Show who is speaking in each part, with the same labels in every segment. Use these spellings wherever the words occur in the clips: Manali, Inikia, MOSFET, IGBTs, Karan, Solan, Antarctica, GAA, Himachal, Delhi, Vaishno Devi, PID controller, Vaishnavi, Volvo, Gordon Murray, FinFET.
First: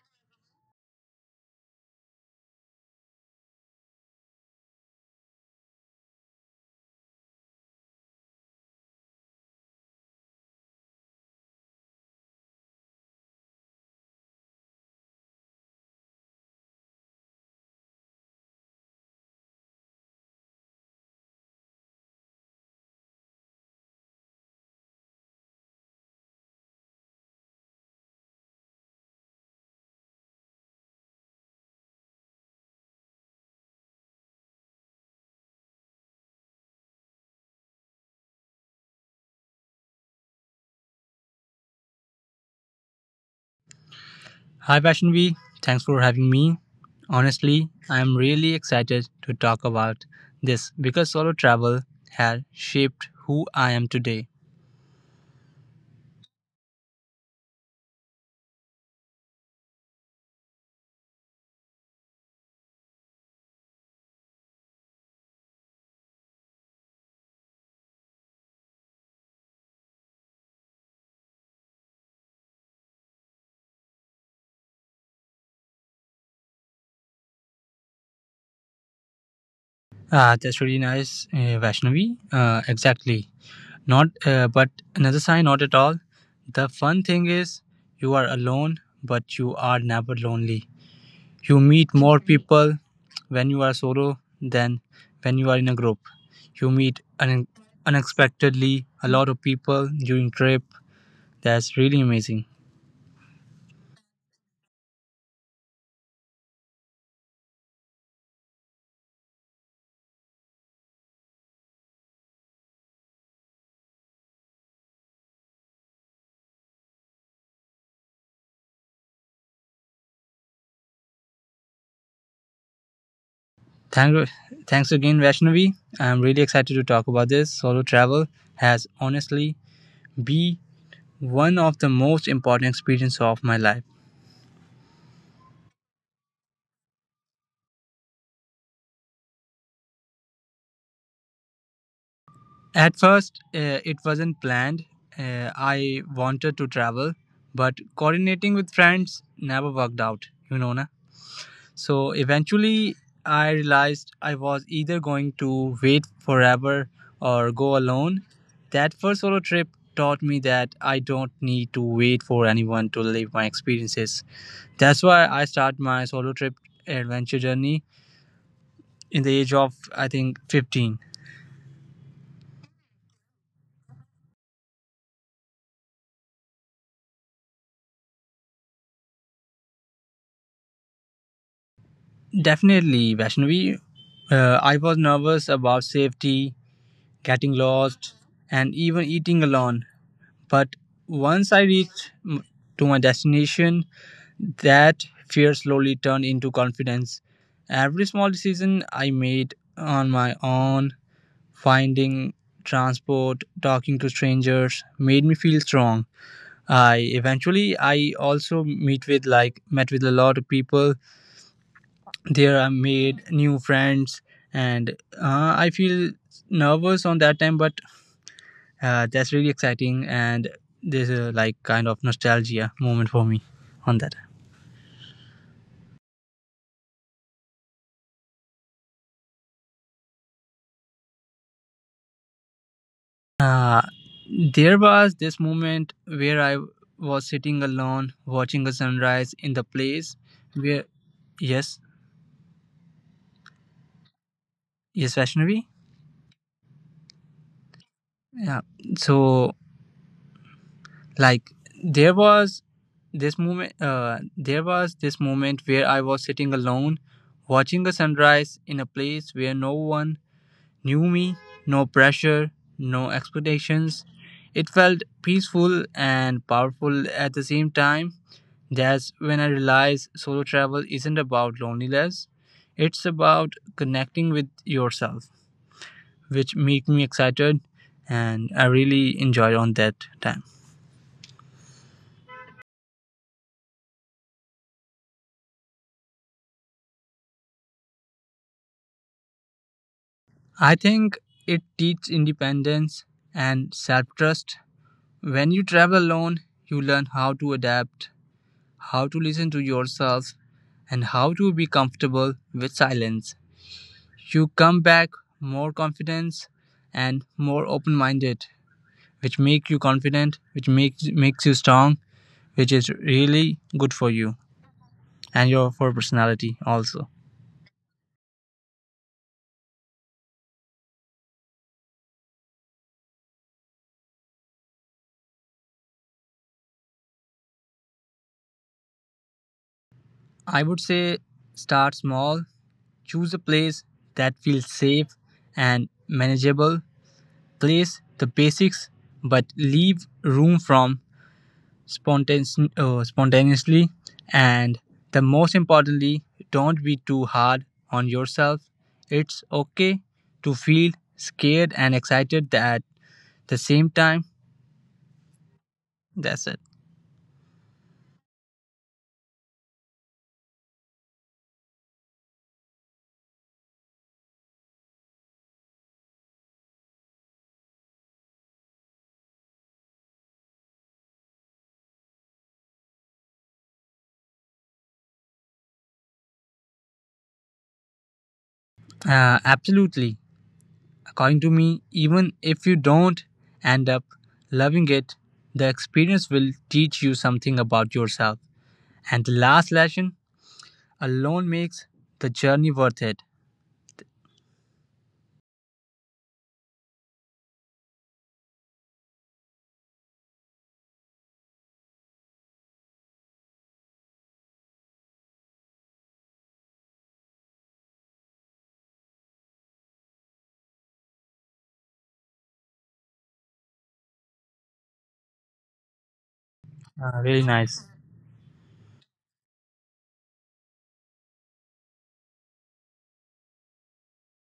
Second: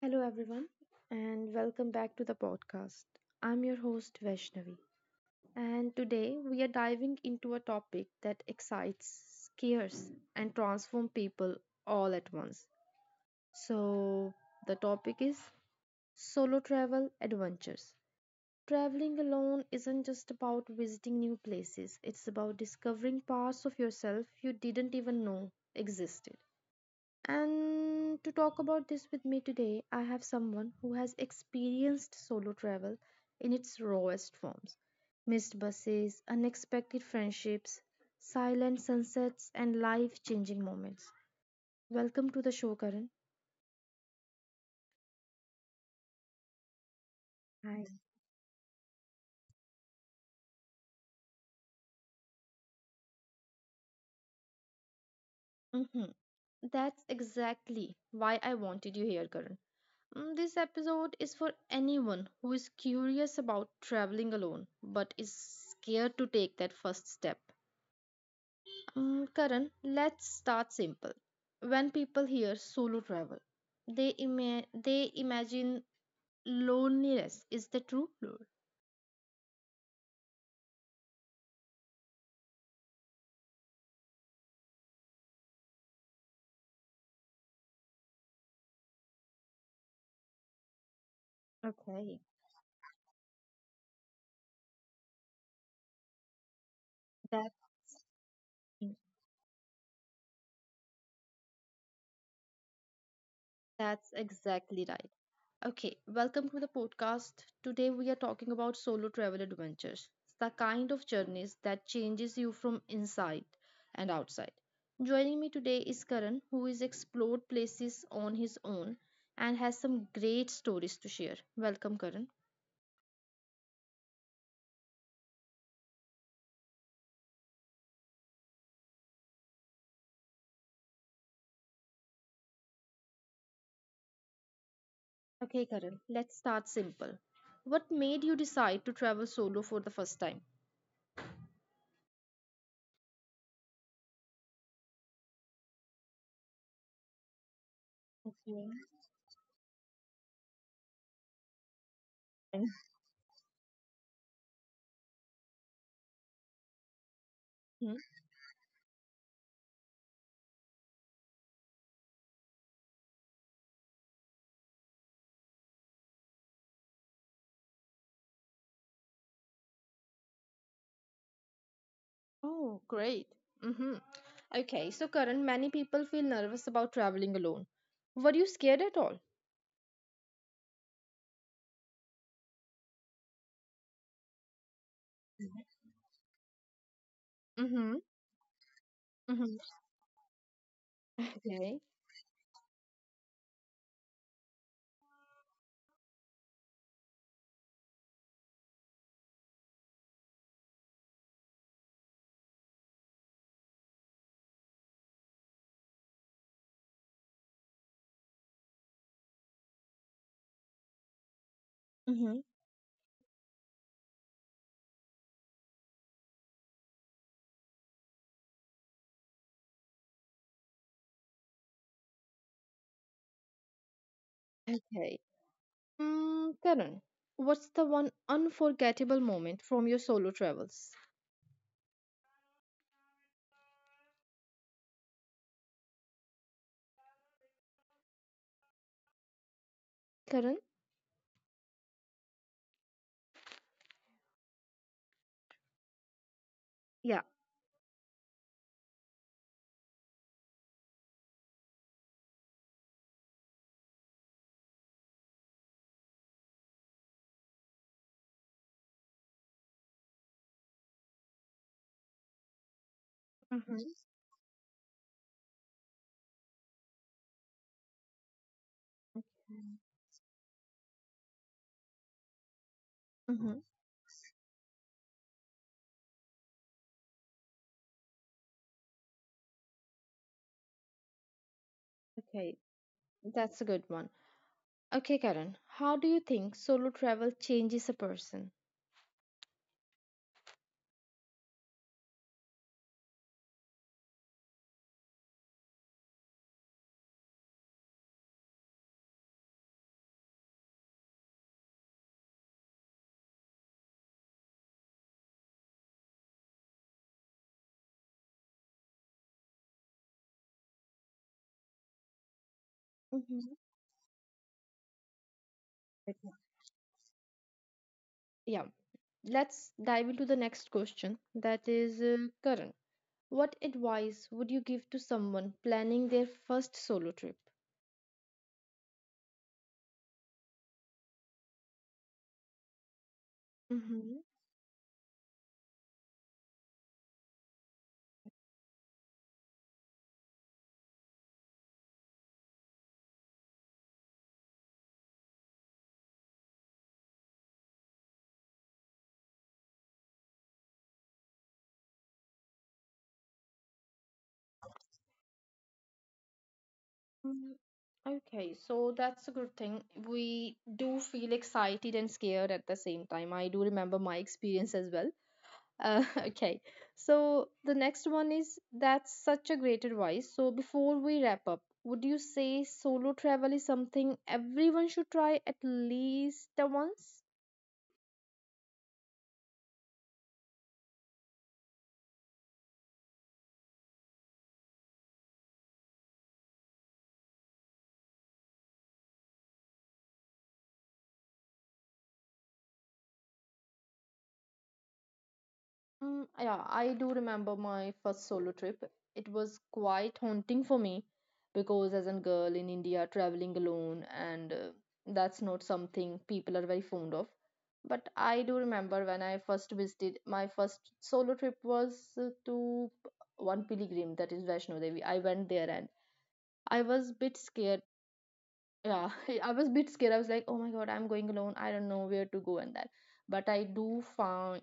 Speaker 1: Hello, everyone, and welcome back to the podcast. I'm your host, Vaishnavi, and today we are diving into a topic that excites, scares, and transforms people all at once. So, the topic is solo travel adventures. Traveling alone isn't just about visiting new places, it's about discovering parts of yourself you didn't even know existed. And to talk about this with me today, I have someone who has experienced solo travel in its rawest forms: missed buses, unexpected friendships, silent sunsets, and life changing moments. Welcome to the show, Karan.
Speaker 2: Hi Vaishnavi, thanks for having me. Honestly,
Speaker 1: Hi.
Speaker 2: I am really excited to talk about this because solo travel has shaped who I am today.
Speaker 1: Mm-hmm. That's exactly why I wanted you here, Karan. This episode is for anyone who is curious about traveling alone but is scared to take that first step. Karan, let's start simple. When people hear solo travel, they imagine loneliness. Is that true? No.
Speaker 2: Ah, that's really nice, Vaishnavi. Exactly. Not, but another sign, not at all. The fun thing is, you are alone, but you are never lonely. You meet more
Speaker 1: Okay,
Speaker 2: people when you are solo than when you are in a group. You meet
Speaker 1: that's
Speaker 2: unexpectedly a lot of people during trip. That's really amazing.
Speaker 1: that's exactly right. Okay, welcome to the podcast. Today we are talking about solo travel adventures, the kind of journeys that changes you from inside and outside. Joining me today is Karan, who has explored places on his own and has some great stories to share. Welcome, Karan.
Speaker 2: Thank, Thanks again, Vaishnavi. I'm really excited to talk about this. Solo travel has honestly been one of the most important experiences of my life.
Speaker 1: Okay, Karan, let's start simple. What made you decide to travel solo for the first time?
Speaker 2: At first, it wasn't planned. I wanted to travel, but coordinating
Speaker 1: Okay.
Speaker 2: with friends never worked out, you know, na? So eventually, I realized I was either going to wait forever or go
Speaker 1: Hmm?
Speaker 2: alone. That first solo trip taught me that I don't need to wait for anyone to live my experiences. That's why I start my solo trip adventure journey in the age of I think 15.
Speaker 1: Oh, great. Hmm. Okay, so Karan, many people feel nervous about traveling alone. Were you scared at all?
Speaker 2: Definitely, Vaishnavi. I was nervous about safety, getting
Speaker 1: Mm-hmm.
Speaker 2: lost, and even eating
Speaker 1: Mm-hmm.
Speaker 2: alone. But once I
Speaker 1: Okay.
Speaker 2: reached to my destination, that fear slowly turned into confidence. Every small decision I made on my own, finding transport, talking to strangers, made me feel strong. I eventually I also meet with like met with a lot of people.
Speaker 1: Mm-hmm.
Speaker 2: There I made new friends, and I feel nervous on that time, but that's really exciting, and there's a like kind of nostalgia moment for me on that.
Speaker 1: Okay. Karan, what's the one unforgettable moment from your solo travels?
Speaker 2: Uh, There was this moment where I was sitting alone watching a sunrise in the place
Speaker 1: Karan?
Speaker 2: where — yes, yes, Vaishnavi.
Speaker 1: Yeah.
Speaker 2: Yeah. So like there was this moment there was this moment where I was sitting alone watching a sunrise in a place where no one knew me, no pressure, no
Speaker 1: Mm-hmm.
Speaker 2: expectations. It felt peaceful and powerful at the same time. That's when I
Speaker 1: Mm-hmm.
Speaker 2: realized solo travel isn't about loneliness, it's about
Speaker 1: Mm-hmm.
Speaker 2: connecting with yourself, which made me excited and I really enjoyed on that time.
Speaker 1: Okay, that's a good one. Okay, Karen, how do you think solo travel changes a person?
Speaker 2: I think it teaches independence and self-trust. When you travel alone, you learn how to adapt, how to listen to yourself, and how to be comfortable with silence. You come back more confident and more open-minded, which make you confident, which makes you strong, which is really good for you
Speaker 1: Mhm.
Speaker 2: and your for personality also.
Speaker 1: Okay. Yeah, let's dive into the next question. That is, Karan, what advice would you give to someone planning their first solo trip?
Speaker 2: I would say start small, choose a place that feels
Speaker 1: Mm-hmm.
Speaker 2: safe and manageable, place the basics but leave room from spontaneously, and the most importantly, don't be too hard on yourself. It's okay to feel scared and excited at the same time. That's it.
Speaker 1: Okay, so that's a good thing. We do feel excited and scared at the same time. I do remember my experience as well. Okay, so the next one is that's such a great advice. So before we wrap up, would you say solo travel is something everyone should try at least the once?
Speaker 2: Absolutely. According to me, even if you don't end up loving it, the experience will teach you something about yourself. And the last lesson alone makes the journey worth it.
Speaker 1: Mm, yeah, I do remember my first solo trip. It was quite haunting for me because, as a girl in India, traveling alone, and that's not something people are very fond of. But I do remember when I first visited, my first solo trip was to one pilgrim, that is Vaishno Devi. I went there and I was a bit
Speaker 2: Really
Speaker 1: scared,
Speaker 2: nice.
Speaker 1: yeah. I was a bit scared. I was like, oh my god, I'm going alone, I don't know where to go and that. But I do find,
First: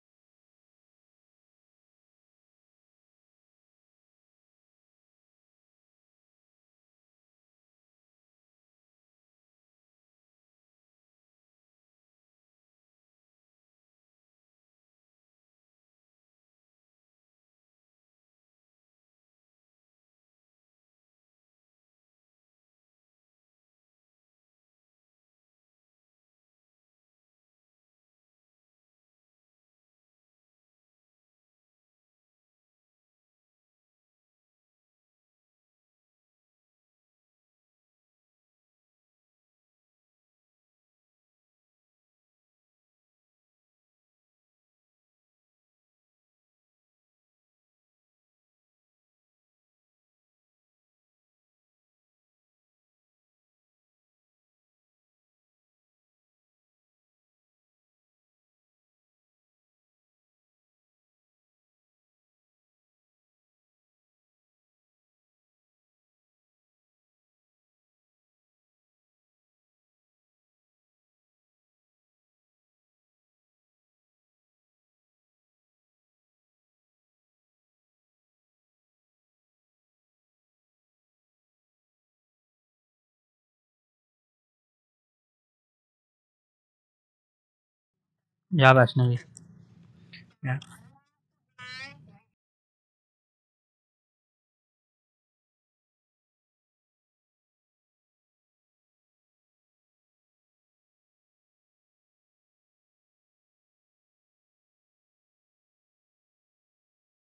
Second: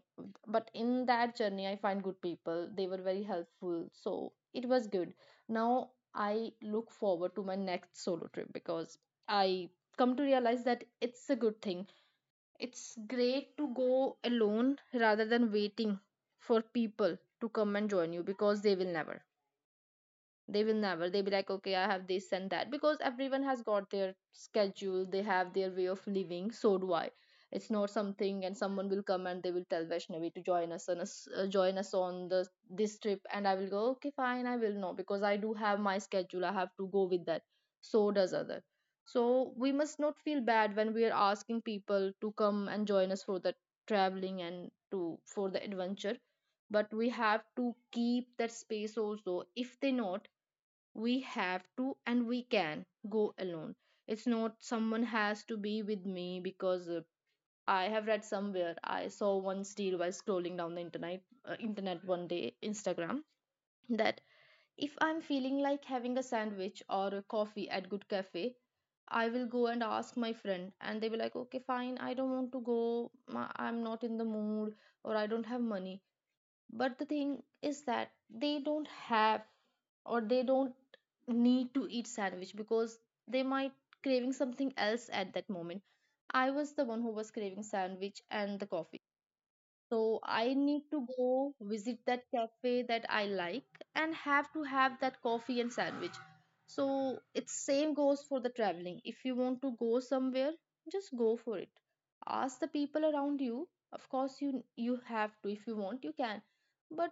Speaker 1: but in that journey I find good people, they were very helpful, so it was good. Now I look forward to my next solo trip because I come to realize that it's a good thing. It's great to go alone rather than waiting for people to come and join you because they will never, they'll be like, okay, I have this and that, because everyone has got their schedule, they have their way of living, so do I. It's not something, and someone will come and they will tell Vaishnavi to join us on us join us on the this trip and I will go, okay fine, I will not, because I do have my schedule, I have to go with that. So does other. So we must not feel bad when we are asking people to come and join us for the traveling and to for the adventure, but we have to keep that space also. If they not, we have to, and we can go alone. It's not someone has to be with me, because I have read somewhere, I saw one deal while scrolling down the internet, one day Instagram, that if I'm feeling like having a sandwich or a coffee at good cafe, I will go and ask my friend and they will like, okay fine, I don't want to go. I'm not in the mood, or I don't have money. But the thing is that they don't have, or they don't need to eat sandwich because they might craving something else at that moment. I was the one who was craving sandwich and
Speaker 2: Yeah,
Speaker 1: the coffee.
Speaker 2: Vaishnavi.
Speaker 1: So
Speaker 2: Yeah.
Speaker 1: I need to go visit that cafe that I like and have to have that coffee and sandwich. So it's same goes for the traveling. If you want to go somewhere, just go for it. Ask the people around you. Of course you have to, if you want you can. But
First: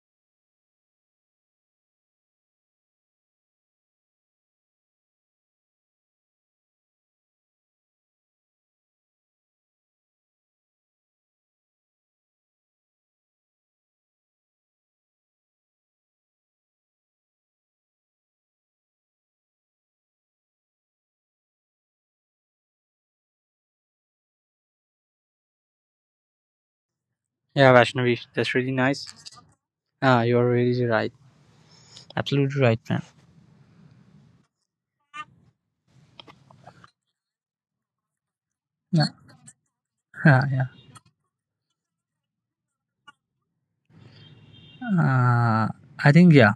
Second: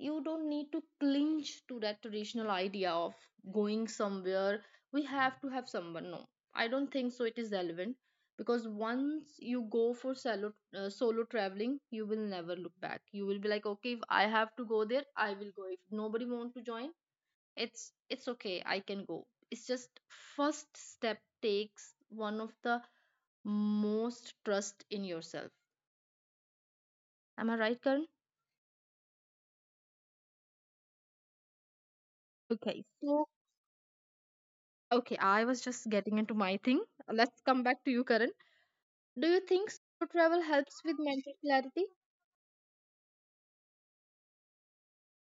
Speaker 1: you don't need to cling to that traditional idea of going somewhere. We have to have someone. No, I don't think so. It is relevant, because once you go for solo traveling, you will never look back. You will be like, okay, if I have to go there I will go. If nobody wants to join, it's okay, I can go. It's just first step takes one of the most trust in yourself.
Speaker 2: Yeah, Vaishnavi.
Speaker 1: Am I
Speaker 2: That's really
Speaker 1: right, Karan?
Speaker 2: nice. Ah, you're really right. Absolutely right, man.
Speaker 1: Okay, so okay, I was just getting into my thing. Let's
Speaker 2: Yeah.
Speaker 1: come back to you, Karan.
Speaker 2: Yeah. Yeah.
Speaker 1: Do you think solo travel helps with mental clarity?
Speaker 2: Uh, I think, yeah.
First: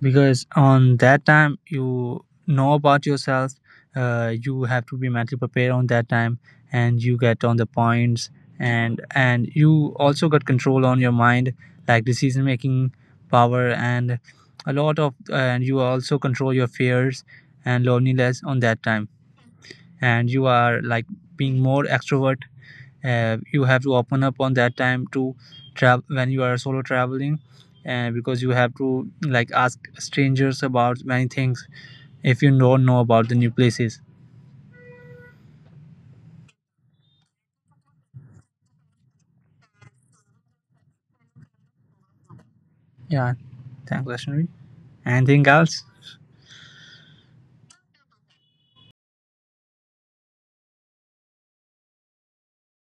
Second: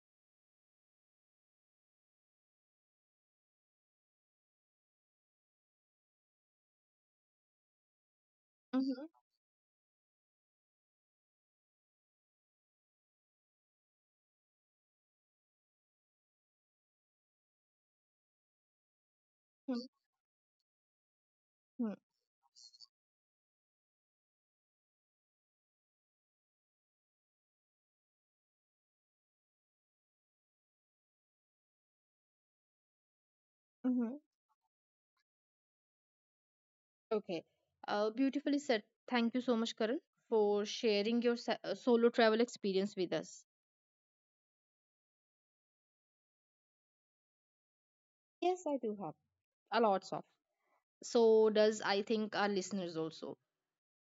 Speaker 2: Because on that time you know about yourself, you have to be mentally prepared on that time, and you get on the points,
Speaker 1: Mm-hmm.
Speaker 2: and you also got control on your mind, like decision making power and a lot of, and you also control your fears and loneliness on that time, and you are like
Speaker 1: Mm-hmm.
Speaker 2: being more extrovert. You have to open up on that time to travel when you are solo traveling. And because you have to like ask strangers about many things if you don't know about
Speaker 1: Mm-hmm.
Speaker 2: the new places.
Speaker 1: Okay. Beautifully said. Thank you so much, Karan, for sharing your solo travel experience with us.
Speaker 2: Yeah, thanks, Vaishnavi. Anything else?
Speaker 1: Yes, I do have a lots of. So does I think our listeners also.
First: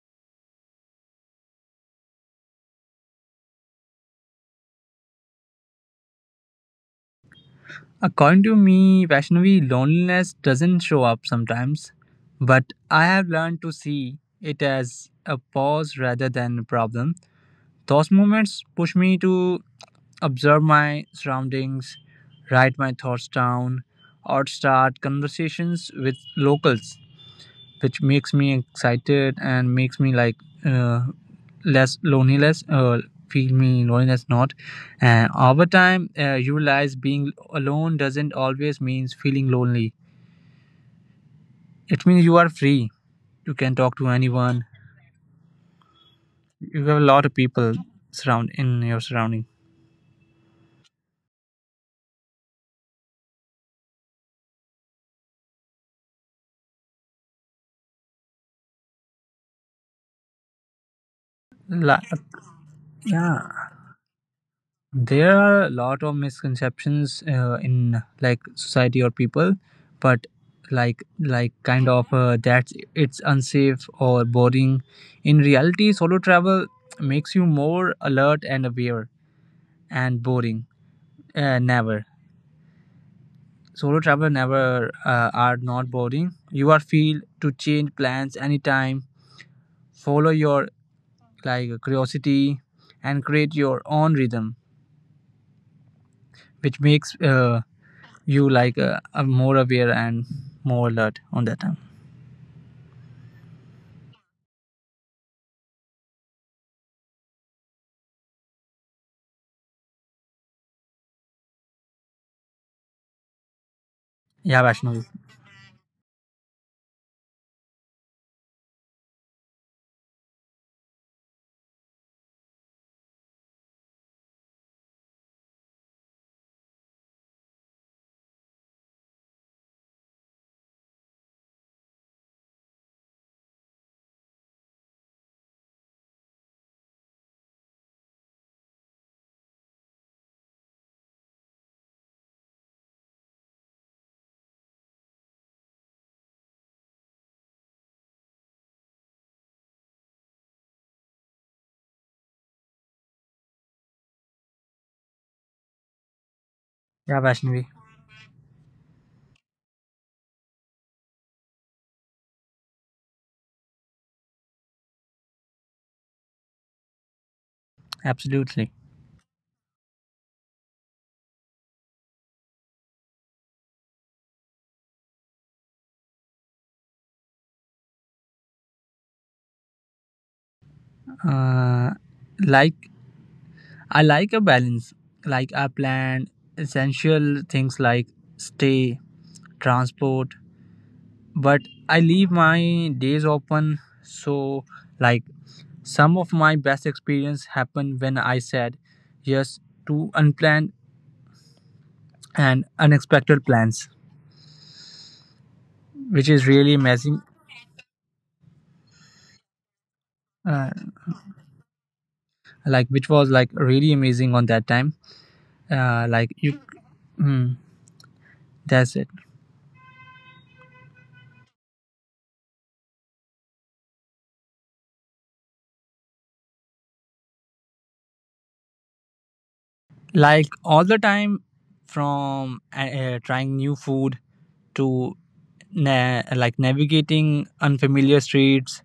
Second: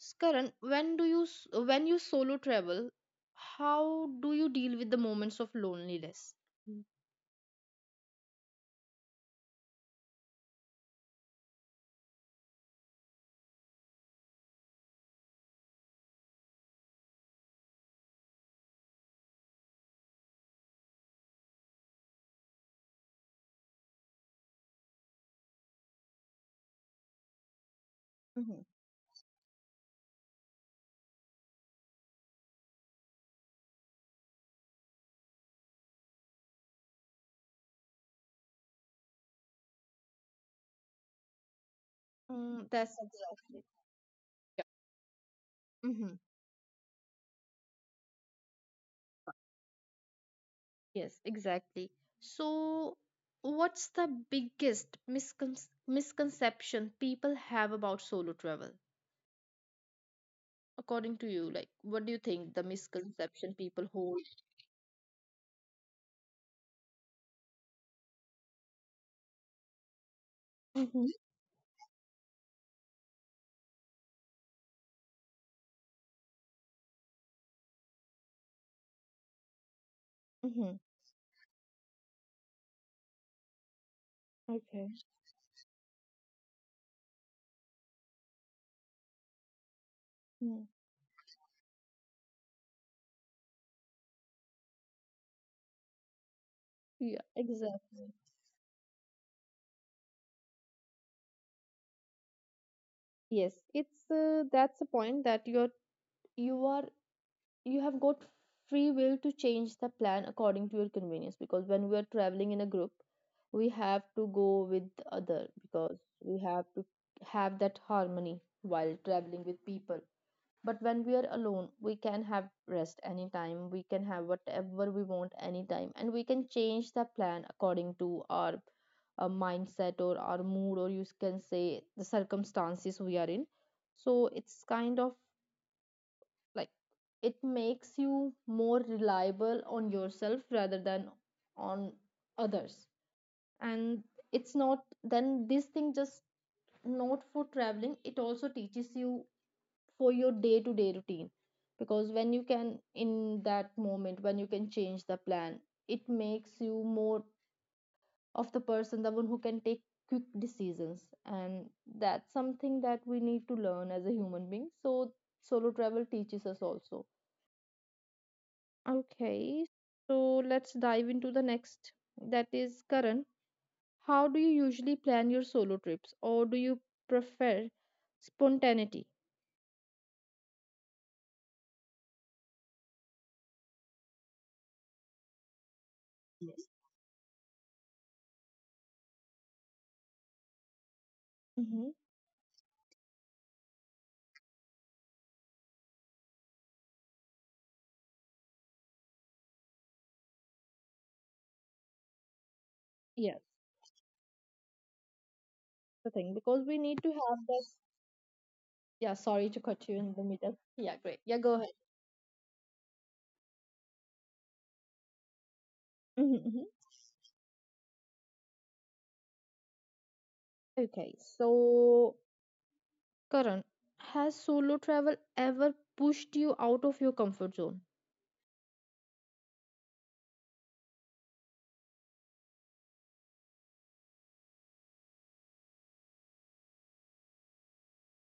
Speaker 1: Karan, when you solo travel, how do you deal with the moments of loneliness? Mm-hmm.
Speaker 2: According to me, Vaishnavi, loneliness doesn't show up sometimes, but I have learned to see it as a pause rather than a problem. Those moments push me to observe my surroundings, write my thoughts down, or start conversations with locals, which makes me excited and makes me like, uh, less loneliness. Feel me loneliness not. And over time, you realize being alone doesn't always means feeling lonely. It means you are free,
Speaker 1: Mm,
Speaker 2: you
Speaker 1: that's
Speaker 2: can talk to
Speaker 1: exactly.
Speaker 2: anyone,
Speaker 1: Yeah.
Speaker 2: you have
Speaker 1: Mhm.
Speaker 2: a lot of people surround in your surrounding.
Speaker 1: Yes, exactly. So, what's the biggest misconception people have about solo travel?
Speaker 2: Li-
Speaker 1: According to you, like, what do you think the
Speaker 2: yeah,
Speaker 1: misconception people hold?
Speaker 2: there are a lot of misconceptions in like society or people, but like kind
Speaker 1: Mm-hmm.
Speaker 2: of that it's unsafe or boring. In reality, solo travel makes you more alert and aware, and boring,
Speaker 1: Mm-hmm.
Speaker 2: never. Solo travel never, are
Speaker 1: Okay.
Speaker 2: not boring. You are free to change plans anytime, follow your
Speaker 1: Mm.
Speaker 2: like curiosity, and create your own rhythm, which makes
Speaker 1: Yeah,
Speaker 2: you like,
Speaker 1: exactly.
Speaker 2: are more aware and more alert on that time.
Speaker 1: Yes, it's that's the point that you are you have got free will to change the plan according to your convenience, because when we are traveling in a group, we
Speaker 2: Yeah,
Speaker 1: have to
Speaker 2: Vaishnavi.
Speaker 1: go with other, because we have to have that harmony while traveling with people. But when we are alone, we can have rest anytime, we can have whatever we want anytime, and we can change the plan according to our mindset or our mood, or you can say the circumstances we are in. So it's kind of like, it makes you more reliable on yourself rather than on others. And it's not then, this thing just not for traveling, it also teaches you for your day to day routine. Because when you can, in that moment when you can change the plan, it makes you
Speaker 2: Yeah,
Speaker 1: more
Speaker 2: Vaishnavi.
Speaker 1: of the person, the one who can take quick decisions. And that's something that we need to learn as a human being. So solo travel teaches us also.
Speaker 2: Absolutely.
Speaker 1: Okay, so let's dive into the next. That is Karan. How do you usually plan your solo trips, or do you prefer spontaneity?
Speaker 2: Uh, like I like a balance. Like I plan essential things like stay, transport, but I
Speaker 1: Mm-hmm.
Speaker 2: leave my days open. So like some of my best experience happened when I said yes to unplanned and unexpected
Speaker 1: Yes,
Speaker 2: plans,
Speaker 1: the
Speaker 2: which
Speaker 1: thing
Speaker 2: is
Speaker 1: because
Speaker 2: really
Speaker 1: we need to
Speaker 2: amazing.
Speaker 1: have this. Yeah, sorry to cut you in the middle.
Speaker 2: Uh,
Speaker 1: Yeah, great. Yeah, go ahead.
Speaker 2: like, which was like really amazing on that time, like you,
Speaker 1: Mm-hmm.
Speaker 2: mm, that's it.
Speaker 1: Okay, so Karan, has solo travel ever pushed you out of your comfort zone?
Speaker 2: Like all the time, from trying new food to like navigating unfamiliar streets.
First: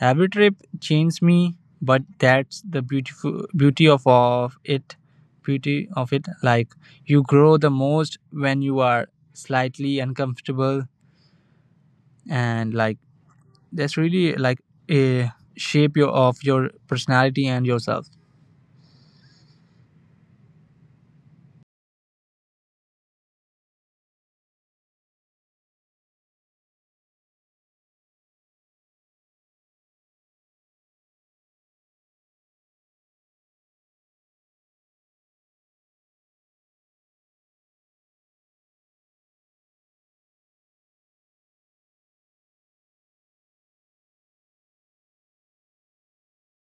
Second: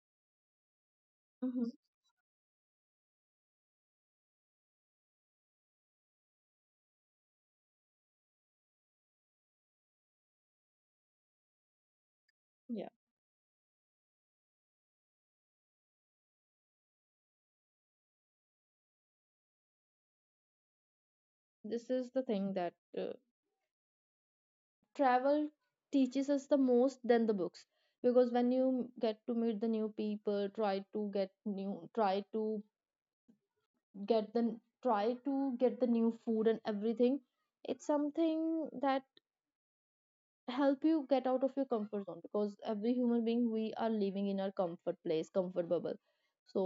Speaker 2: Every trip changed me,
Speaker 1: Mm-hmm.
Speaker 2: but that's the beautiful beauty of, of it, like you grow the most when you are slightly uncomfortable. And like
Speaker 1: Yeah,
Speaker 2: that's really like a shape your, of your personality and yourself.
Speaker 1: this is the thing that travel teaches us the most than the books. Because when you get to meet the new people, try to get new, try to get the, try to get the new food and everything, it's something that help you get out of your comfort zone. Because every human being, we are living in our comfort place, comfort bubble. So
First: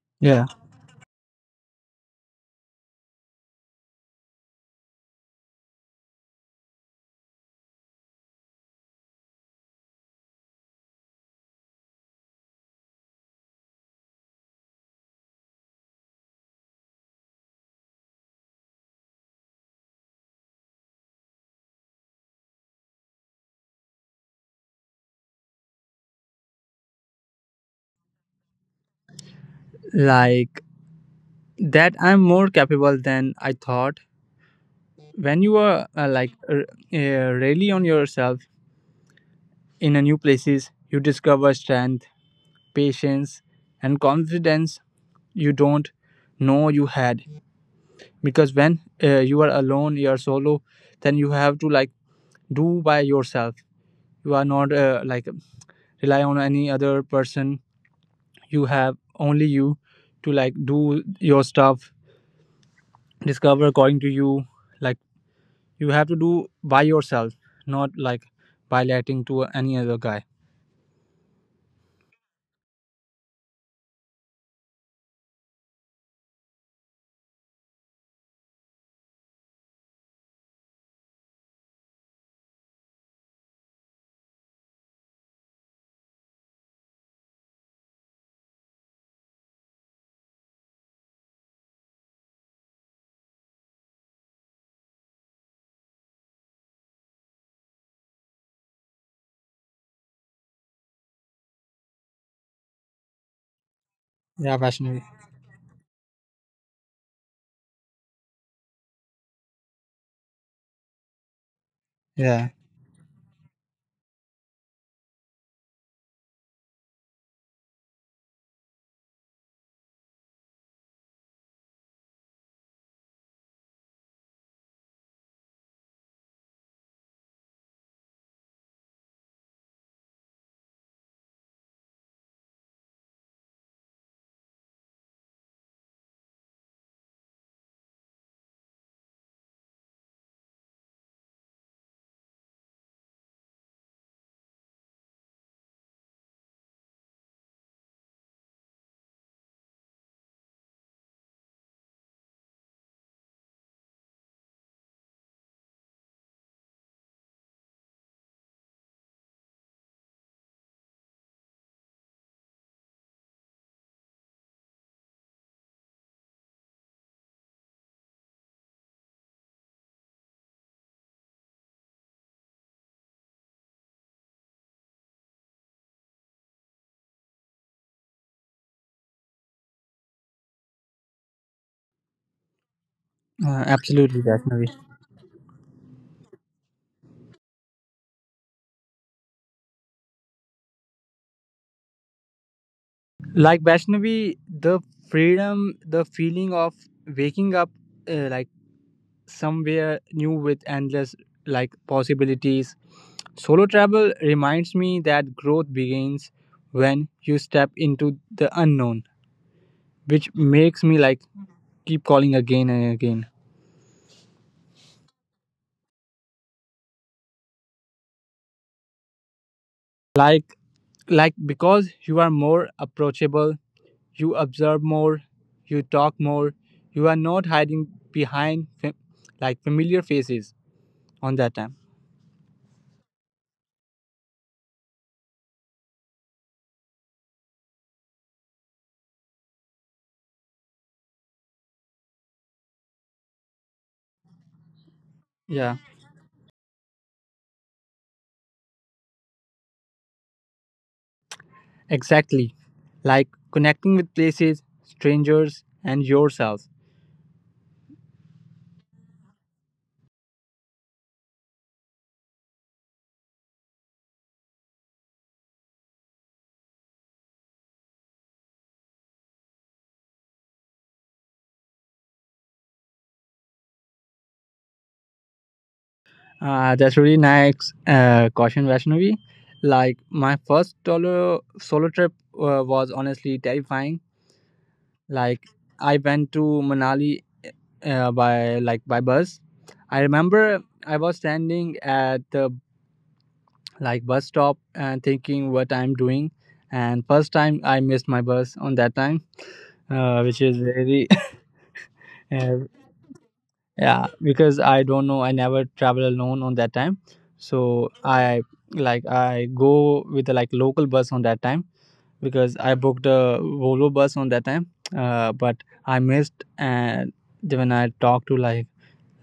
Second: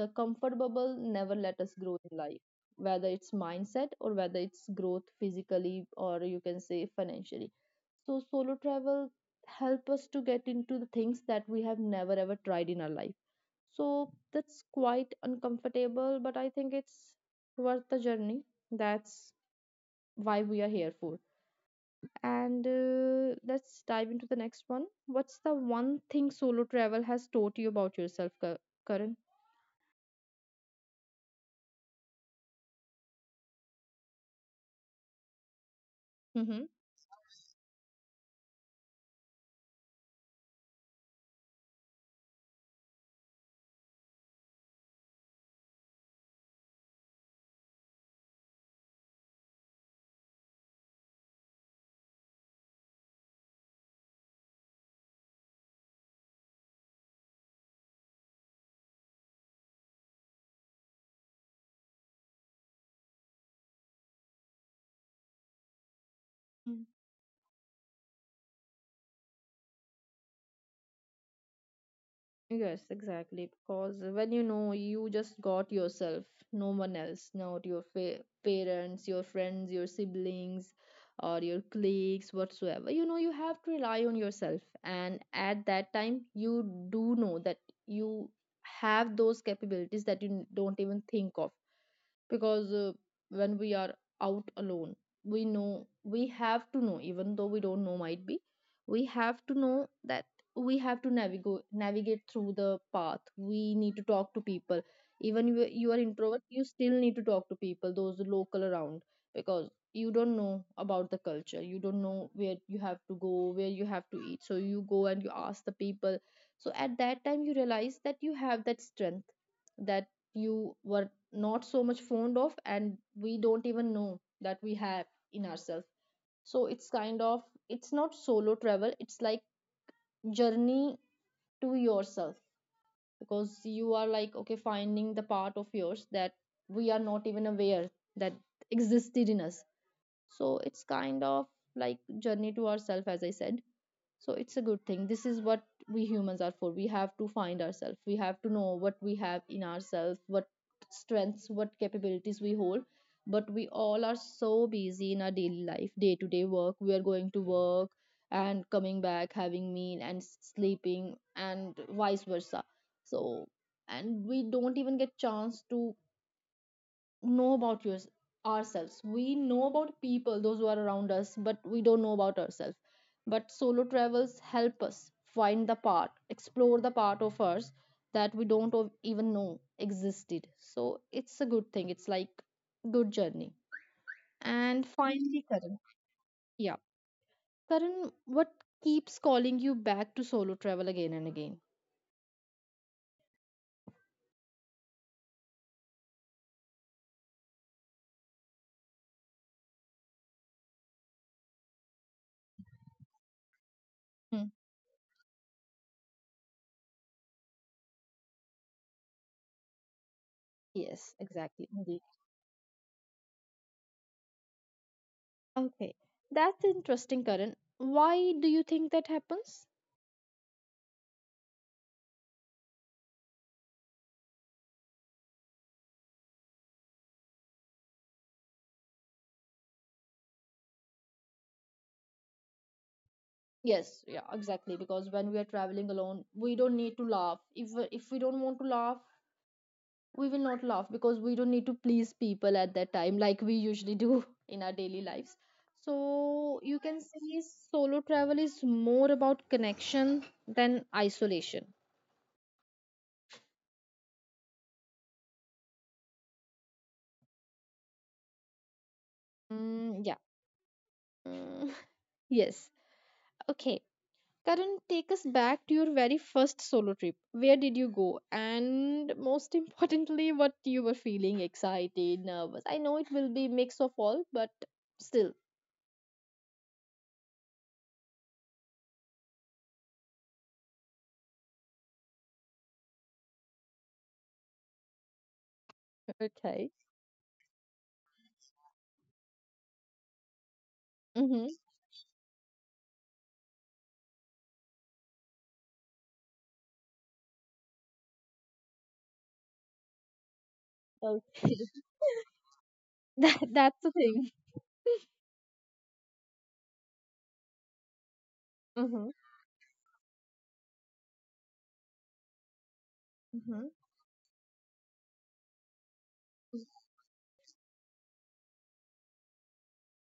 Speaker 1: the
Speaker 2: Yeah,
Speaker 1: comfort bubble never let us grow in life, whether it's mindset or whether it's growth physically, or you can say financially. So solo travel help us to get into the things that we have never ever tried in our life. So that's quite uncomfortable, but I think it's worth the journey. That's why we are here for. And Let's dive into the next one. What's the one thing solo travel has taught you about yourself, Karan?
Speaker 2: like that I'm more capable than I thought. When you are
Speaker 1: Mm-hmm.
Speaker 2: really on yourself in a new places, you discover strength, patience, and confidence you don't know you had. Because when you are alone, you are solo, then you have to like do by yourself. You are not like rely on any other person. You have only you to like do your stuff, discover according to you, like you have to
Speaker 1: Mm.
Speaker 2: do by yourself, not like by letting to any other guy.
Speaker 1: Yes, exactly. Because when you know you just got yourself, no one else, not your parents, your friends, your siblings, or your colleagues, whatsoever. You know, you have to rely on yourself. And at that time, you do know that you have those capabilities that you don't even think of. Because when we are out alone, we know we have to know, even though we don't know, might be we have to know that we have to navigate through the path. We need to talk
Speaker 2: Yeah,
Speaker 1: to people.
Speaker 2: Vaishnavi.
Speaker 1: Even you are introvert, you still need to talk to people, those local around, because you don't know about the culture, you don't
Speaker 2: Yeah.
Speaker 1: know where you have to go, where you have to eat, so you go and you ask the people. So at that time you realize that you have that strength that you were not so much fond of and we don't even know that we have in ourselves. So it's kind of, it's not solo travel, it's like journey to yourself, because you are like, okay, finding the part of yours that we are not even aware that existed in us. So it's kind of like journey to ourselves, as I said. So it's a good thing. This is what we humans are for. We have to find ourselves. We have to know what we have in ourselves, what strengths, what capabilities we hold. But we all are so busy in our daily life, day to day work. We are going to work and coming back, having meal and sleeping, and vice versa. So, and we don't even get chance to know about yours, ourselves. We know about people, those who are around us, but we don't know about ourselves. But solo travels help us find the part, explore the part of us that we don't even know existed. So it's a good thing. It's like good journey.
Speaker 2: Absolutely,
Speaker 1: And
Speaker 2: Vaishnavi.
Speaker 1: finally, Karan. Yeah. Karan, what keeps calling you back to solo travel again and again?
Speaker 2: Like, Vaishnavi, the freedom, the feeling of waking up, like somewhere new with endless like possibilities. Solo
Speaker 1: Hmm.
Speaker 2: travel reminds me that growth begins when you step into the unknown, which
Speaker 1: Yes,
Speaker 2: makes me
Speaker 1: exactly.
Speaker 2: like
Speaker 1: Indeed.
Speaker 2: keep calling again and again.
Speaker 1: Okay. That's interesting, Karan. Why do you think that happens?
Speaker 2: Like like because you are more approachable, you observe more, you talk more, you are not hiding behind like familiar faces on that time.
Speaker 1: Yes, yeah, exactly. Because when we are traveling alone, we don't need to laugh. If we don't want to laugh, we will not laugh, because we don't need to please people at that time like we usually do in our daily lives.
Speaker 2: Yeah,
Speaker 1: So you can see, solo travel is more about connection than isolation.
Speaker 2: exactly. Like connecting with places, strangers, and yourself.
Speaker 1: Mm, yeah. Mm, yes. Okay. Karan, take us back to your very first solo trip. Where did you go? And most importantly, what you were feeling, excited, nervous. I know it will be mix of all, but still.
Speaker 2: That's really nice, caution Vaishnavi. Like my first solo trip was honestly terrifying. Like
Speaker 1: Okay.
Speaker 2: I went to Manali, by bus. I
Speaker 1: Mm-hmm.
Speaker 2: remember I was standing at the like bus stop and thinking what I'm doing. And first time I missed my bus on that time, which is
Speaker 1: Okay.
Speaker 2: very
Speaker 1: That,
Speaker 2: uh,
Speaker 1: that's the thing.
Speaker 2: yeah, because I don't know I never travel alone on that time. So
Speaker 1: Mm-hmm.
Speaker 2: I go with the like local bus on that time because
Speaker 1: Mm-hmm.
Speaker 2: I booked a Volvo bus on that time. But I missed. And then when I talked to like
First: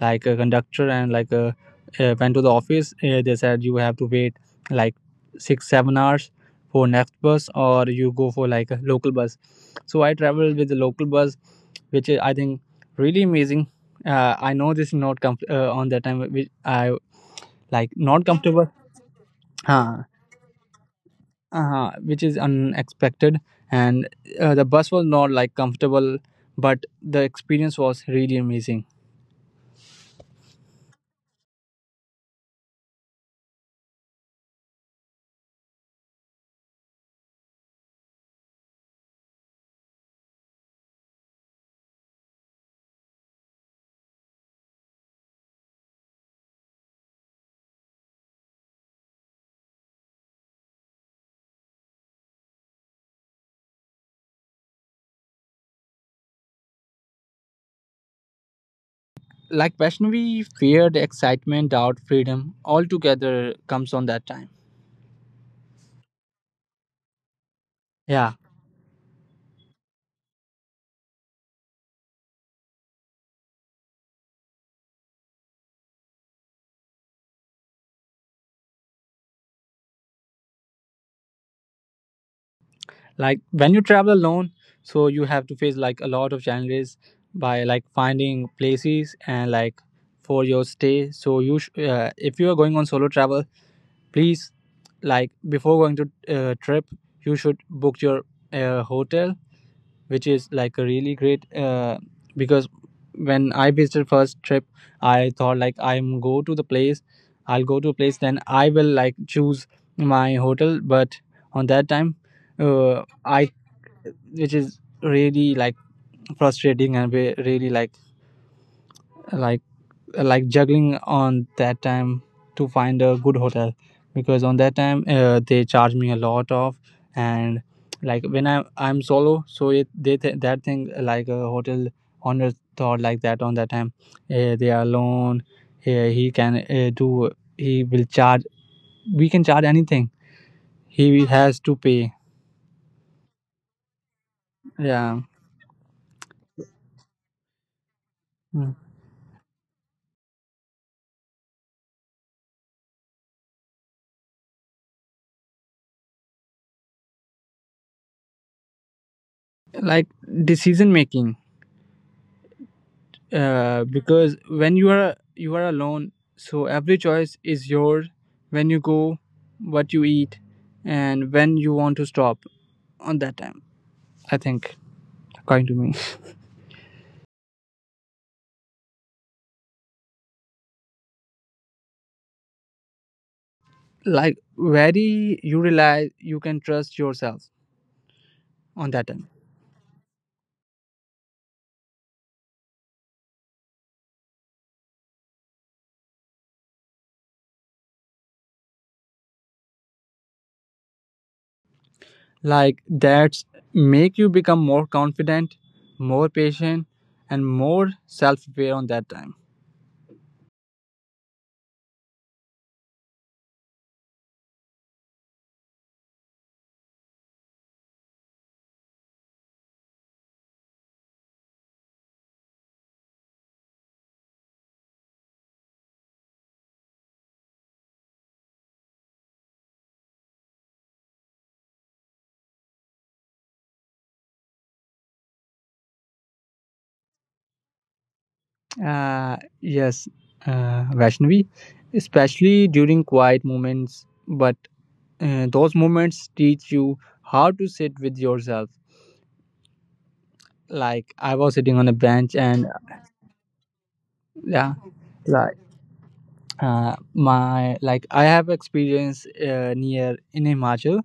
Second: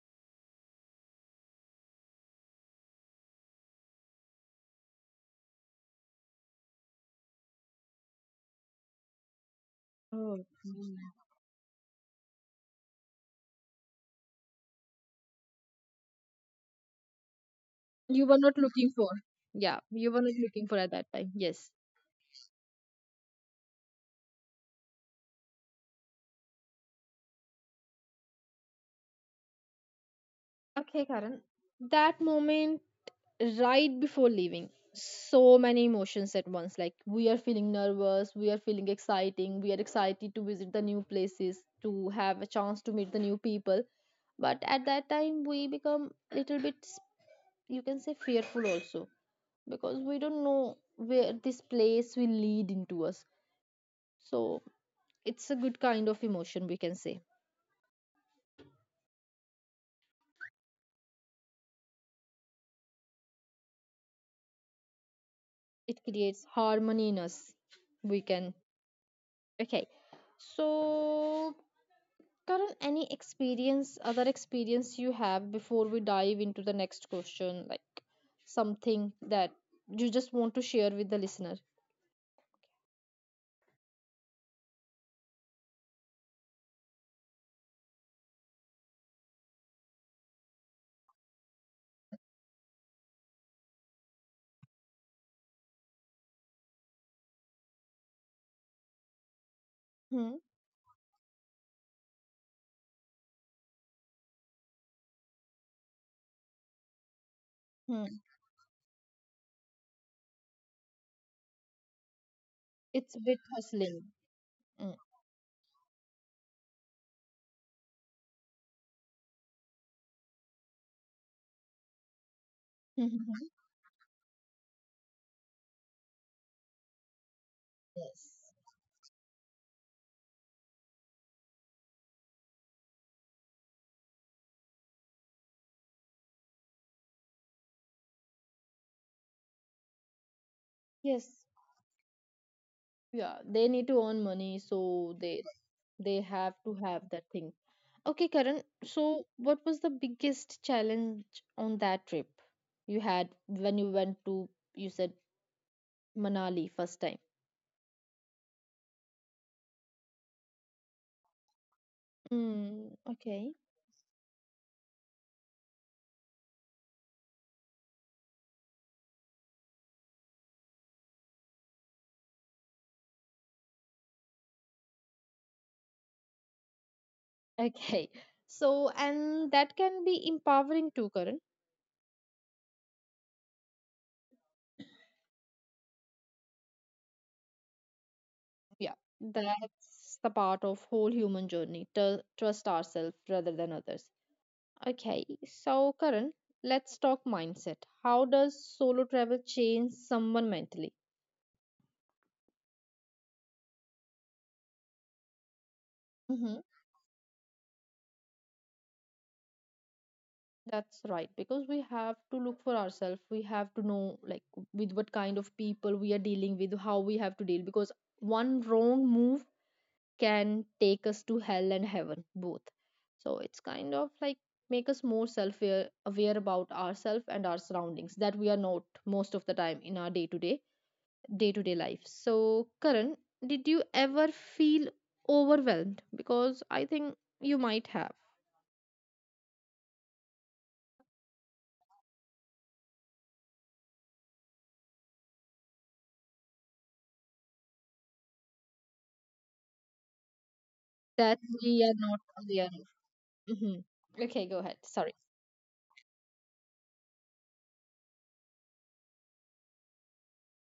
Speaker 2: like a conductor, and like a went to the office, they said you have to wait like 6-7 hours for next bus, or you go for like a local bus. So I
Speaker 1: Oh.
Speaker 2: traveled with the
Speaker 1: Mm.
Speaker 2: local bus, which is, I think, really amazing. I know this is not on that time, which I like,
Speaker 1: You
Speaker 2: not
Speaker 1: were not
Speaker 2: comfortable.
Speaker 1: looking for. Yeah,
Speaker 2: huh
Speaker 1: you were not looking for at that time. Yes.
Speaker 2: which is unexpected. And the bus was not like comfortable, but the experience was really amazing.
Speaker 1: Okay, Karan. That moment right before leaving, so many emotions at once, like we are feeling nervous, we are feeling exciting, we are excited to visit the new places, to have a chance to meet the new people, but at that time we become little bit, you can say, fearful also, because we don't know where this place will lead into us. So it's a good kind of emotion, we can say.
Speaker 2: Like Vaishnavi, fear, the excitement, doubt, freedom, all together comes on that time.
Speaker 1: It creates harmony in us, we
Speaker 2: Yeah,
Speaker 1: can. Okay, so Karan, any experience, other experience you have before we dive into the next question, like something that you just want to share with the listener?
Speaker 2: like when you travel alone, so you have to face like a lot of challenges by like finding places and like for your stay. So you, if you are going on solo travel, please, like before going to trip, you should book your hotel, which
Speaker 1: Hmm.
Speaker 2: is like a really great. Because when I visited first trip, I thought like, I'll go to a
Speaker 1: Hmm.
Speaker 2: place, then I will like choose my hotel. But on that time,
Speaker 1: It's a bit
Speaker 2: I,
Speaker 1: hustling.
Speaker 2: which is
Speaker 1: Mm.
Speaker 2: really like frustrating, and we really like like like juggling on that time to find a good hotel, because on that time they charge me a lot of. And like
Speaker 1: Yes.
Speaker 2: when I'm solo, so it, that thing, like a hotel owner thought like that on that time, they are alone, he can, do, he will charge, we can charge anything,
Speaker 1: Yes.
Speaker 2: he has to pay.
Speaker 1: Yeah. They need to earn money, so
Speaker 2: Yeah.
Speaker 1: they have to have that thing. Okay, Karan.
Speaker 2: Mm.
Speaker 1: So, what was the biggest challenge on that trip you had when you went to, you said, Manali first time?
Speaker 2: Like decision making,
Speaker 1: Hmm. Okay.
Speaker 2: because when you are alone, so every choice is yours. When you go, what you eat, and when you want to stop on that time, I think, according to me.
Speaker 1: Okay. So, and that can be empowering too, Karan.
Speaker 2: Like, very, you realize you can trust yourself on that
Speaker 1: Yeah.
Speaker 2: time.
Speaker 1: That's the part of whole human journey. To trust ourselves rather than others. Okay. So, Karan, let's talk mindset. How does solo travel change someone mentally?
Speaker 2: Like that's make you become more confident, more
Speaker 1: Mm-hmm.
Speaker 2: patient, and more self-aware on that time.
Speaker 1: That's right. Because we have to look for ourselves. We have to know, like, with what kind of people we are dealing with, how we have to deal. Because one wrong move can take us to hell and heaven both. So it's kind of like make us more self aware about ourselves and our surroundings, that we are not most of the time in our day to day life. So Karan, did you ever feel overwhelmed? Because I think you might have
Speaker 2: Yes, Vaishnavi, especially during quiet moments. But those moments teach you how to sit with yourself. Like I was
Speaker 1: that
Speaker 2: sitting on a
Speaker 1: we are
Speaker 2: bench,
Speaker 1: not
Speaker 2: and
Speaker 1: aware. Mhm. Okay,
Speaker 2: yeah,
Speaker 1: go ahead, sorry.
Speaker 2: like my like I have experience near in Himachal,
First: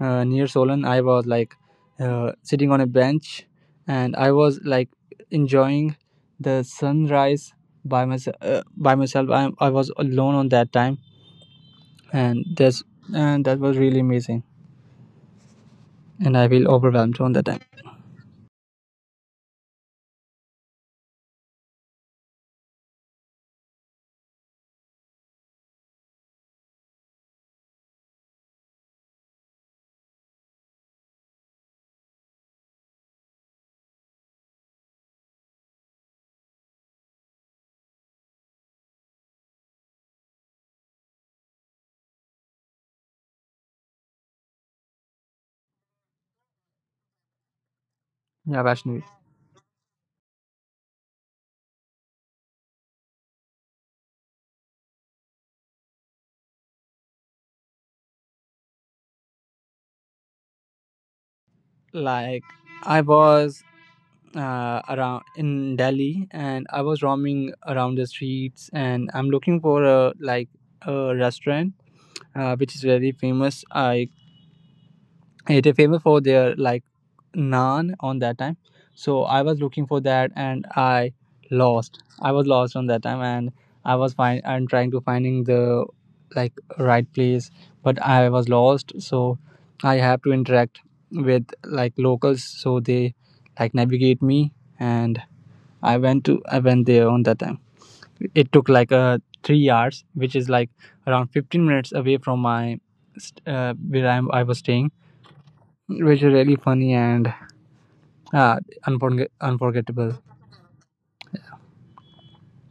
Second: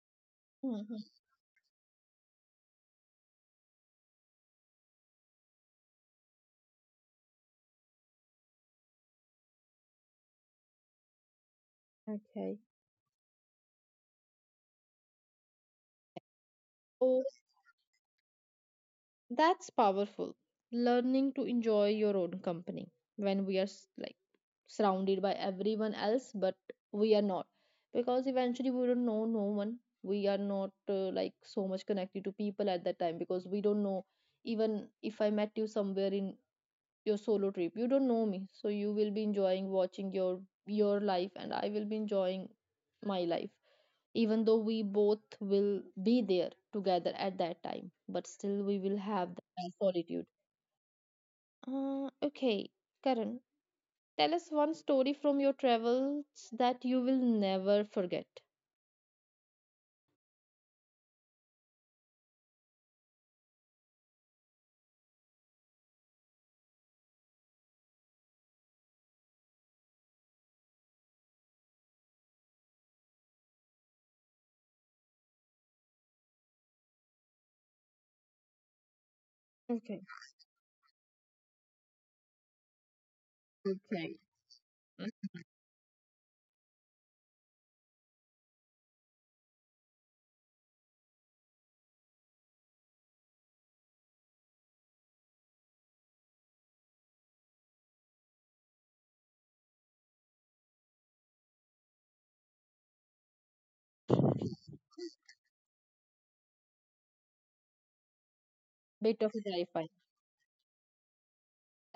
Speaker 2: near Solan.
Speaker 1: Mhm.
Speaker 2: I was like sitting on a bench, and I was like enjoying the sunrise by myself. I was alone on that time, and
Speaker 1: Okay.
Speaker 2: this and that was really amazing. And I feel overwhelmed on that time.
Speaker 1: That's powerful. Learning to enjoy your own company when we are like surrounded by everyone else, but we are not. Because eventually we don't know no one. We are not like so much connected to people at that time because we don't know. Even if I met you somewhere in your solo trip, you don't know me. So you will be enjoying watching your life, and I will be enjoying my life, even though we both will be there together at that time,
Speaker 2: Yeah,
Speaker 1: but
Speaker 2: Vaishnavi.
Speaker 1: still we will have that solitude. Okay, Karan, tell us one story from your travels that you will never forget.
Speaker 2: Like I was around in Delhi, and I was roaming around the streets, and I'm looking for a restaurant which is very famous. I It is famous for their like naan on that time. So I was looking for that and
Speaker 1: Okay.
Speaker 2: I lost. I was lost on that time, and I was find and trying
Speaker 1: Okay,
Speaker 2: to finding the like right place, but I was lost. So I have to interact with like locals, so they like navigate me. And I went there on that time. It took like 3 hours, which is like around 15 minutes away from my where I was staying, which is really funny and uh,
Speaker 1: bit of
Speaker 2: unforgettable.
Speaker 1: sci-fi.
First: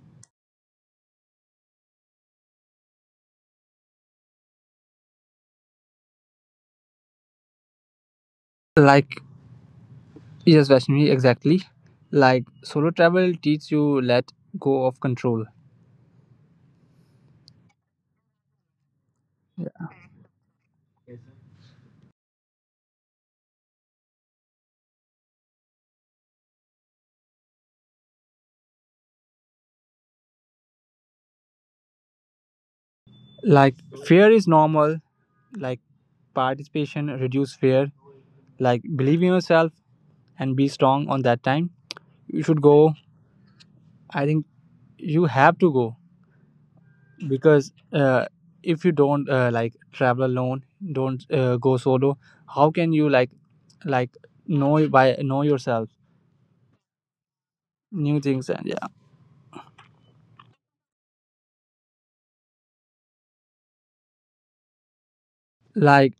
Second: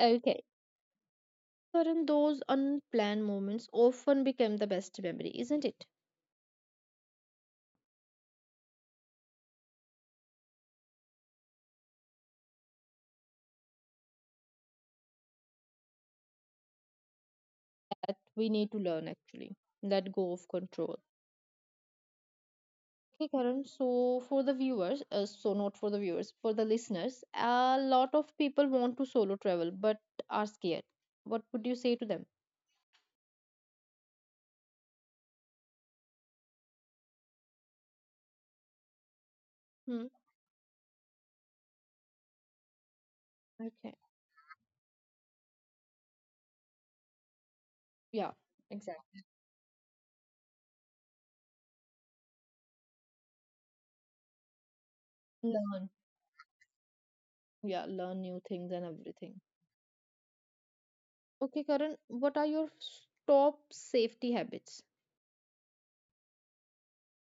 Speaker 1: Okay, Karan, those unplanned moments often become the best memory, isn't it?
Speaker 2: Like, yes, Vaishnavi, exactly. Like, solo travel teaches you let go of control.
Speaker 1: That we need to learn actually. Let go of control. Okay, Karan. So, for the viewers, so not for the viewers, for the listeners, a lot of people want to solo travel but are scared. What would you say to them?
Speaker 2: Like, fear is normal. Like, participation reduce fear. Like, believe in
Speaker 1: Hmm.
Speaker 2: yourself and be strong on that time. You should go.
Speaker 1: Okay.
Speaker 2: I think you have to go,
Speaker 1: Yeah,
Speaker 2: because
Speaker 1: exactly.
Speaker 2: if you don't like travel alone, don't go solo. How can you like
Speaker 1: Learn.
Speaker 2: know yourself,
Speaker 1: Yeah, learn new things and
Speaker 2: new
Speaker 1: everything.
Speaker 2: things. And yeah,
Speaker 1: Okay, Karan, what are your top safety habits?
Speaker 2: like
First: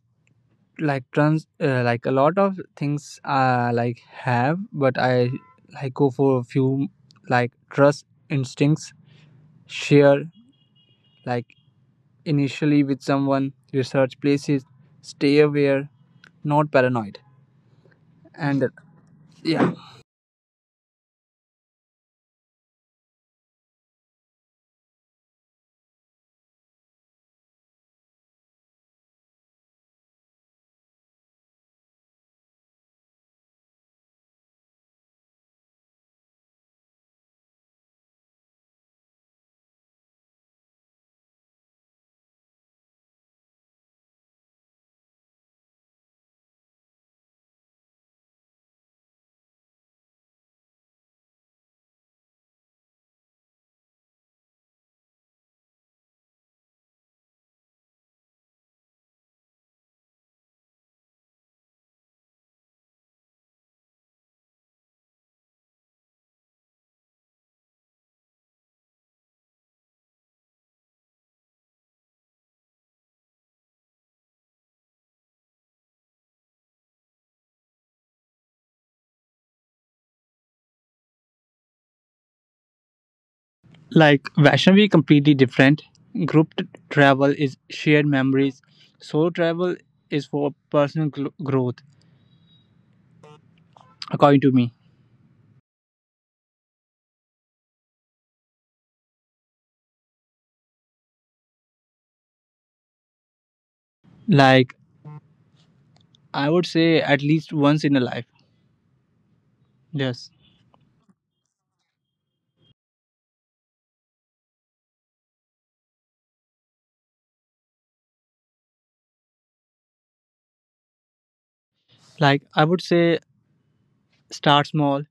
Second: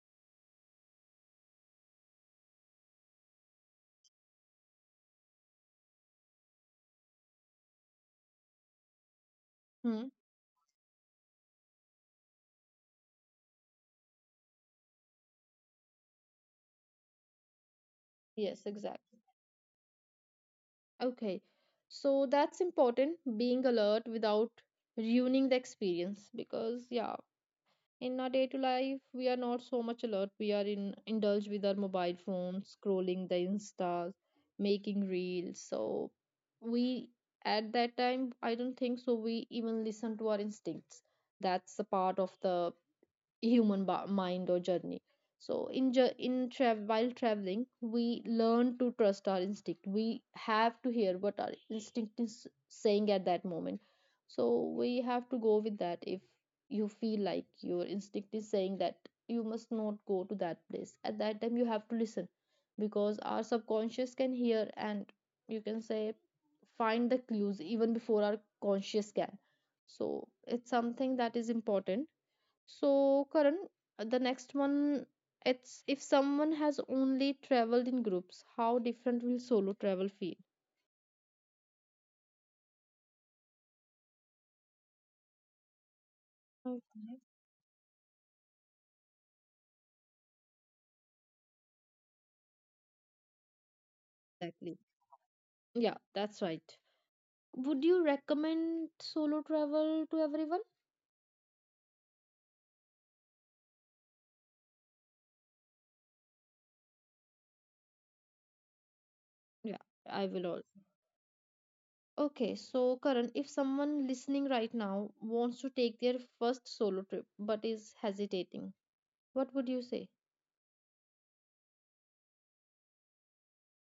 Speaker 2: like trans like a lot of things I like have, but I like go for a few, like trust instincts,
Speaker 1: Hmm.
Speaker 2: share like initially with someone, research places, stay aware, not paranoid.
Speaker 1: Yes,
Speaker 2: And
Speaker 1: exactly.
Speaker 2: yeah.
Speaker 1: Okay. So, that's important, being alert without ruining the experience, because, yeah, in our day to life, we are not so much alert. We are in indulged with our mobile phones, scrolling the Insta, making reels. So we at that time, I don't think so we even listen to our instincts. That's the part of the human mind or journey. So in while traveling, we learn to trust our instinct. We have to hear what our instinct is saying at that moment. So we have to go with that. If you feel like your instinct is saying that you must not go to that place at that time, you have to listen, because our subconscious can hear and, you can say, find the clues even before our conscious can. So it's something that is important. So, Karan, the next one, it's if someone has only traveled in groups, how different will solo travel feel?
Speaker 2: Like Vaishnavi, completely different. Group travel is shared memories.
Speaker 1: Okay.
Speaker 2: Solo travel is for personal growth, according to me.
Speaker 1: Exactly. Yeah, that's right. Would you recommend solo travel to everyone?
Speaker 2: Like, I would say at least once in a life, yes.
Speaker 1: Yeah, I will also. Okay, so Karan, if someone listening right now wants to take their first solo trip but is hesitating, what would you say?
Speaker 2: Like, I would say, start small.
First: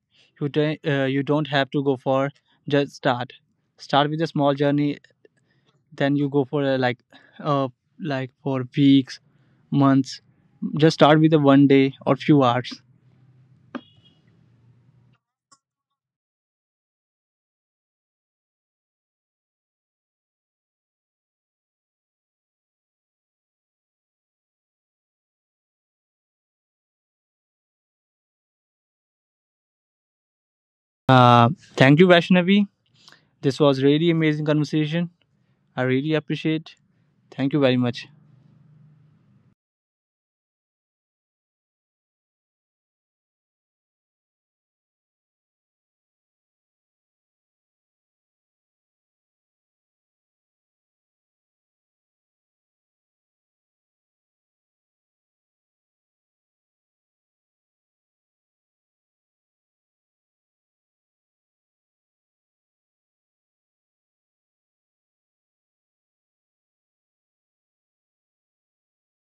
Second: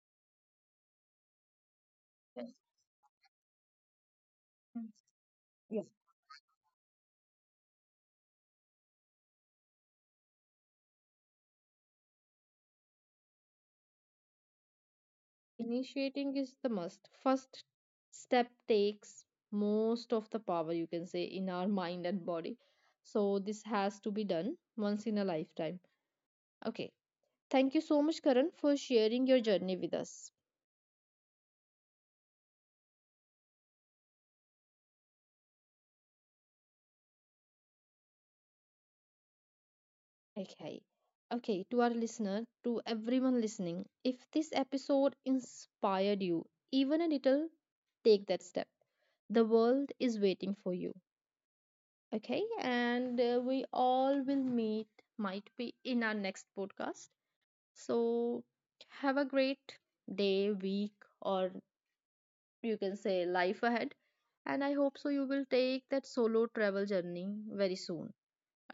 Speaker 2: You don't have to go for,
Speaker 1: Yes.
Speaker 2: just start. Start with a small
Speaker 1: Yes.
Speaker 2: journey.
Speaker 1: Yeah.
Speaker 2: Then you go for uh like for weeks, months. Just start with a one day or few hours.
Speaker 1: Initiating is the must. First step takes most of the power, you can say, in our mind and body. So, this has to be done once in a lifetime. Okay. Thank you so much, Karan, for sharing your journey with us.
Speaker 2: Uh, Thank you, Vaishnavi. This was really amazing conversation. I really appreciate. Thank you very much.
Speaker 1: Okay. Okay, to our listener, to everyone listening, if this episode inspired you even a little, take that step. The world is waiting for you. Okay, and we all will meet, might be in our next podcast. So, have a great day, week, or you can say life ahead. And I hope so you will take that solo travel journey very soon.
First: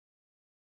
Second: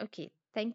Speaker 1: Okay, thank